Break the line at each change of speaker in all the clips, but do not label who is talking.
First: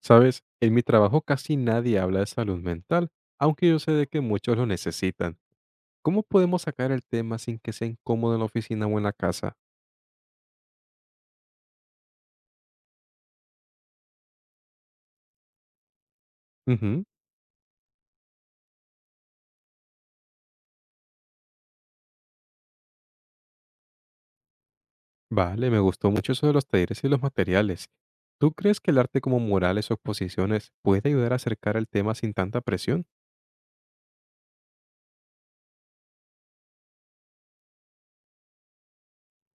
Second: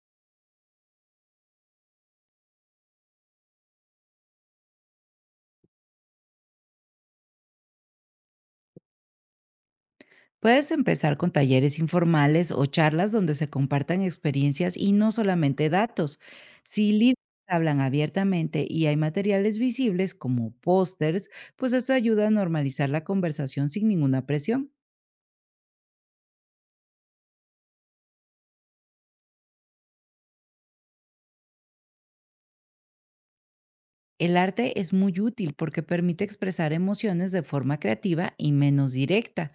Sabes, en mi trabajo casi nadie habla de salud mental, aunque yo sé de que muchos lo necesitan. ¿Cómo podemos sacar el tema sin que sea incómodo en la oficina o en la casa?
Puedes empezar con talleres informales o charlas donde se compartan experiencias y no solamente datos. Si
Ujú.
líderes hablan abiertamente y hay materiales visibles como pósters, pues esto ayuda a normalizar la conversación sin ninguna presión.
Vale, me gustó mucho eso de los talleres y los materiales. ¿Tú crees que el arte como murales o exposiciones puede ayudar a acercar el tema sin tanta presión?
El arte es muy útil porque permite expresar emociones de forma creativa y menos directa.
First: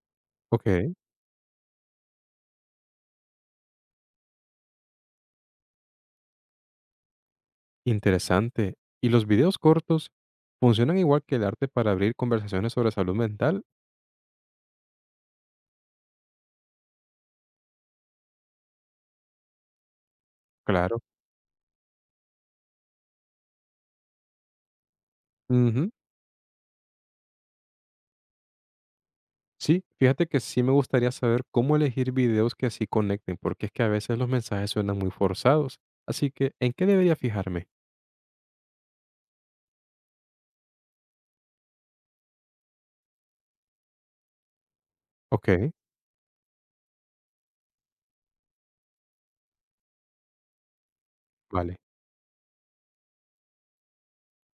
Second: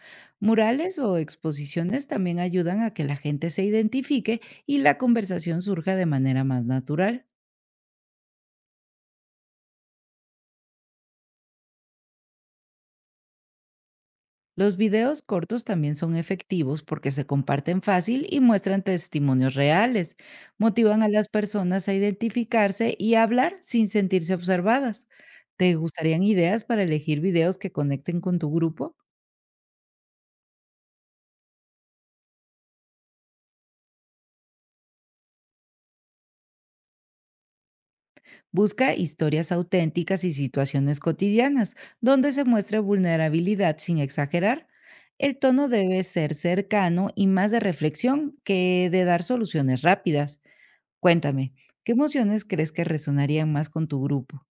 Ok,
Murales o exposiciones también ayudan a que la gente se identifique y la conversación surja de manera más natural.
interesante. ¿Y los videos cortos funcionan igual que el arte para abrir conversaciones sobre salud mental?
Los videos cortos también son efectivos porque se comparten fácil y muestran testimonios reales.
Claro.
Motivan a las personas a identificarse y a hablar sin sentirse observadas. ¿Te
Ujú.
gustarían ideas para elegir videos que conecten con tu grupo?
Sí, fíjate que sí me gustaría saber cómo elegir videos que así conecten, porque es que a veces los mensajes suenan muy forzados. Así que, ¿en qué debería fijarme?
Busca historias auténticas y situaciones cotidianas, donde se muestre vulnerabilidad sin exagerar. El
Ok.
tono debe ser cercano y más de reflexión que de dar soluciones rápidas. Cuéntame,
Vale,
¿qué emociones crees que resonarían más con tu grupo?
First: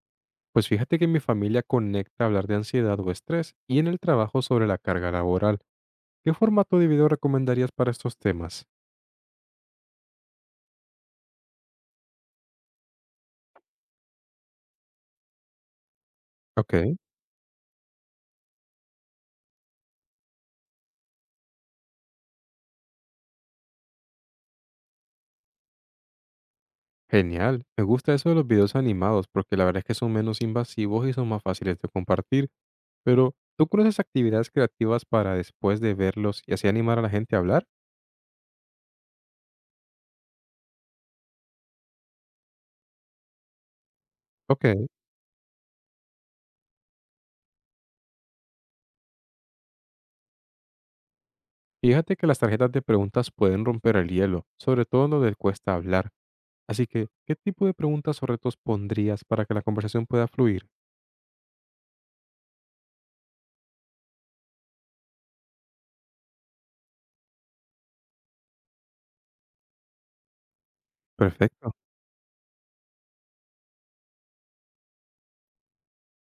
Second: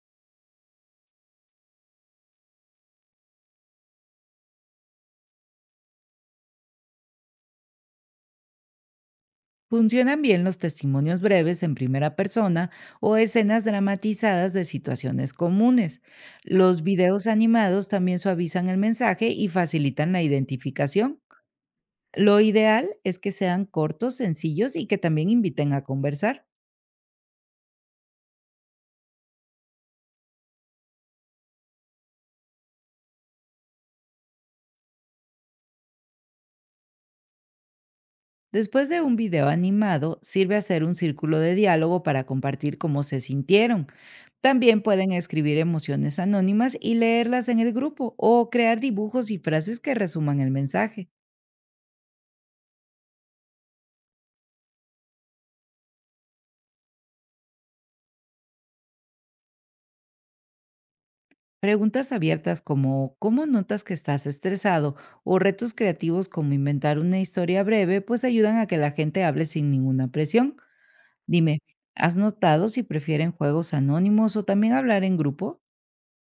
pues fíjate que mi familia conecta hablar de ansiedad o estrés y en el trabajo sobre la carga laboral. ¿Qué formato de video recomendarías para estos temas?
¿Funcionan bien los testimonios breves en primera persona o escenas dramatizadas de situaciones comunes?
Ok.
Los videos animados también suavizan el mensaje y facilitan la identificación. Lo ideal es que sean cortos, sencillos y que también inviten a conversar.
Genial, me gusta eso de los videos animados porque la verdad es que son menos invasivos y son más fáciles de compartir. Pero, ¿tú conoces actividades creativas para después de verlos y así animar a la gente a hablar?
Después de un video animado, sirve hacer un círculo de diálogo para compartir cómo se sintieron.
Ok.
También pueden escribir emociones anónimas y leerlas en el grupo o crear dibujos y frases que resuman el mensaje.
Fíjate que las tarjetas de preguntas pueden romper el hielo, sobre todo en donde cuesta hablar. Así que, ¿qué tipo de preguntas o retos pondrías para que la conversación pueda fluir?
Preguntas abiertas como ¿cómo notas que estás estresado? O retos creativos como inventar una historia breve pues ayudan a que la gente hable sin ninguna presión. Dime,
Perfecto.
¿has notado si prefieren juegos anónimos o también hablar en grupo?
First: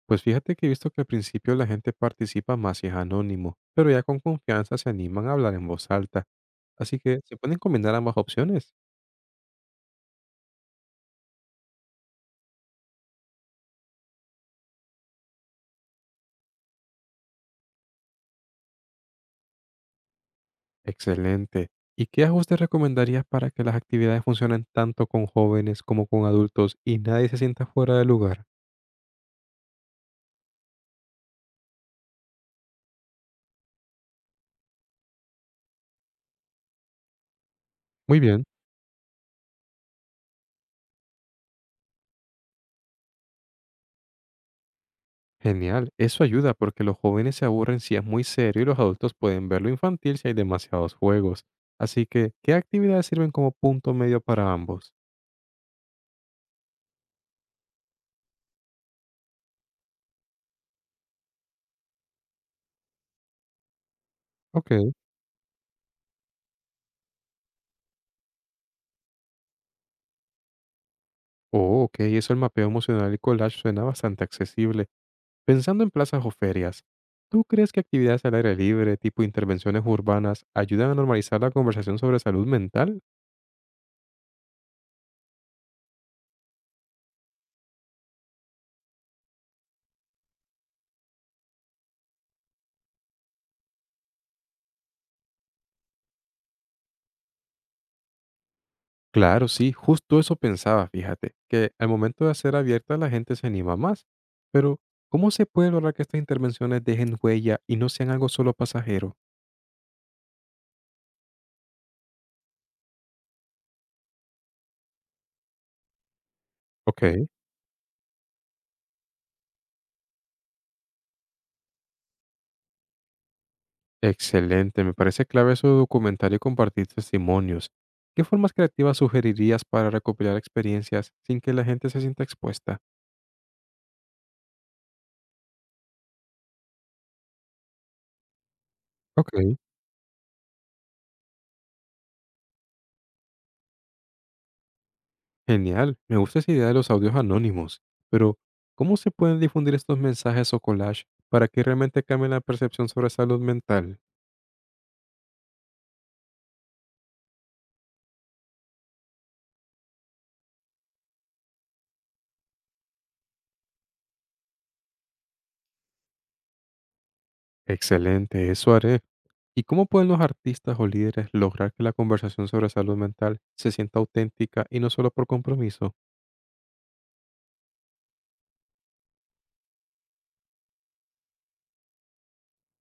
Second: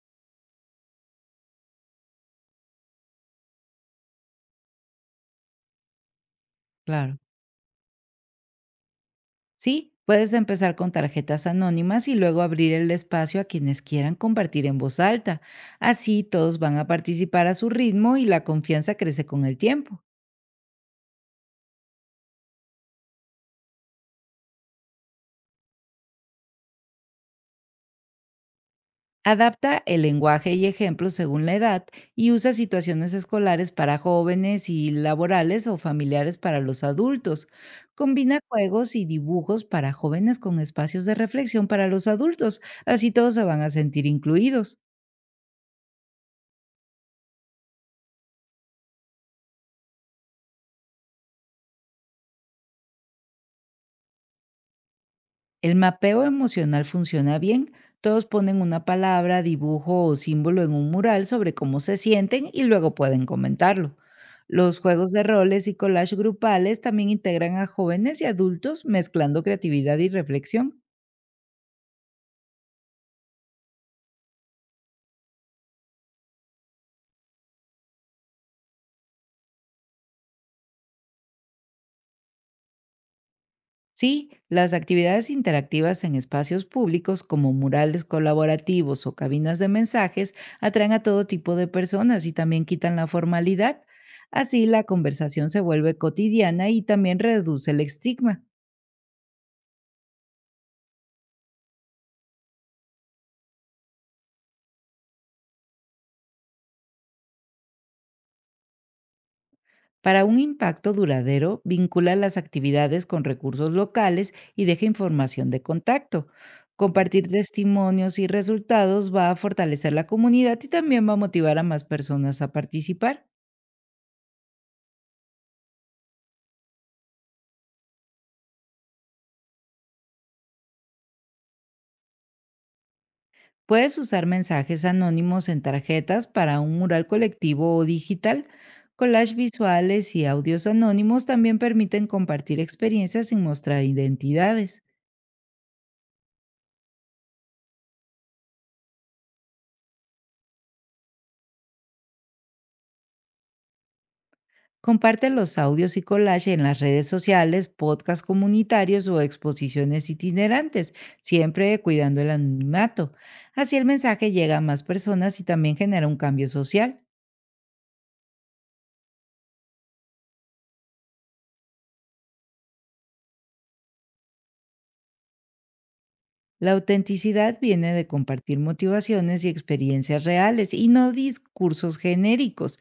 Pues fíjate que he visto que al principio la gente participa más si es anónimo, pero ya con confianza se animan a hablar en voz alta. Así
Claro.
que se pueden combinar ambas opciones.
Sí, puedes empezar con tarjetas anónimas y luego abrir el espacio a quienes quieran compartir en voz alta. Así todos van a participar a su ritmo y la confianza crece con el tiempo.
Excelente. ¿Y qué ajustes recomendarías para que las actividades funcionen tanto con jóvenes como con adultos y nadie se sienta fuera de lugar?
Adapta el lenguaje y ejemplos según la edad y usa situaciones escolares para jóvenes y laborales o familiares para los adultos.
Muy
Combina
bien.
juegos y dibujos para jóvenes con espacios de reflexión para los adultos. Así todos se van a sentir incluidos.
Genial, eso ayuda porque los jóvenes se aburren si es muy serio y los adultos pueden ver lo infantil si hay demasiados juegos. Así que, ¿qué actividades sirven como punto medio para ambos?
El mapeo emocional funciona bien. Todos ponen una palabra, dibujo o símbolo en un mural sobre cómo se sienten y luego pueden comentarlo. Los
Ok.
juegos de roles y collage grupales también integran a jóvenes y adultos mezclando creatividad y reflexión.
Oh, ok, eso el mapeo emocional y collage suena bastante accesible. Pensando en plazas o ferias, ¿tú crees que actividades al aire libre, tipo intervenciones urbanas, ayudan a normalizar la conversación sobre salud mental?
Sí, las actividades interactivas en espacios públicos como murales colaborativos o cabinas de mensajes atraen a todo tipo de personas y también quitan la formalidad. Así la conversación se vuelve cotidiana y también reduce el estigma.
Claro, sí, justo eso pensaba, fíjate, que al momento de hacer abierta la gente se anima más. Pero, ¿cómo se puede lograr que estas intervenciones dejen huella y no sean algo solo pasajero?
Para un impacto duradero, vincula las actividades con recursos locales y deja información de contacto.
Ok,
Compartir testimonios y resultados va a fortalecer la comunidad y también va a motivar a más personas a participar.
excelente, me parece clave eso de documentar y compartir testimonios. ¿Qué formas creativas sugerirías para recopilar experiencias sin que la gente se sienta expuesta?
Puedes usar mensajes anónimos en tarjetas para un mural colectivo o digital.
Ok,
Collage visuales y audios anónimos también permiten compartir experiencias sin mostrar identidades.
genial, me gusta esa idea de los audios anónimos, pero ¿cómo se pueden difundir estos mensajes o collage para que realmente cambien la percepción sobre salud mental?
Comparte los audios y collage en las redes sociales, podcasts comunitarios o exposiciones itinerantes, siempre cuidando el anonimato. Así el mensaje llega a más personas y también genera un cambio social.
Excelente, eso haré. ¿Y cómo pueden los artistas o líderes lograr que la conversación sobre salud mental se sienta auténtica y no solo por compromiso?
La autenticidad viene de compartir motivaciones y experiencias reales y no discursos genéricos.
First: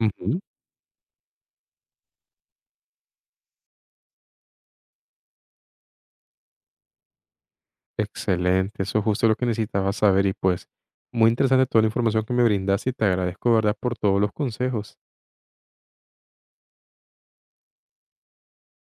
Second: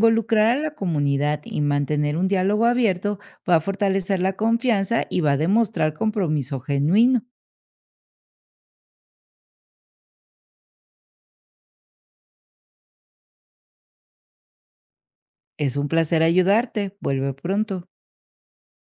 Ujú.
a la comunidad y mantener un diálogo abierto va a fortalecer la confianza y va a demostrar compromiso genuino.
Excelente, eso es justo lo que necesitaba saber y pues muy interesante toda la información que me brindaste y te agradezco, de ¿verdad?, por todos los consejos.
Es un placer ayudarte. Vuelve pronto.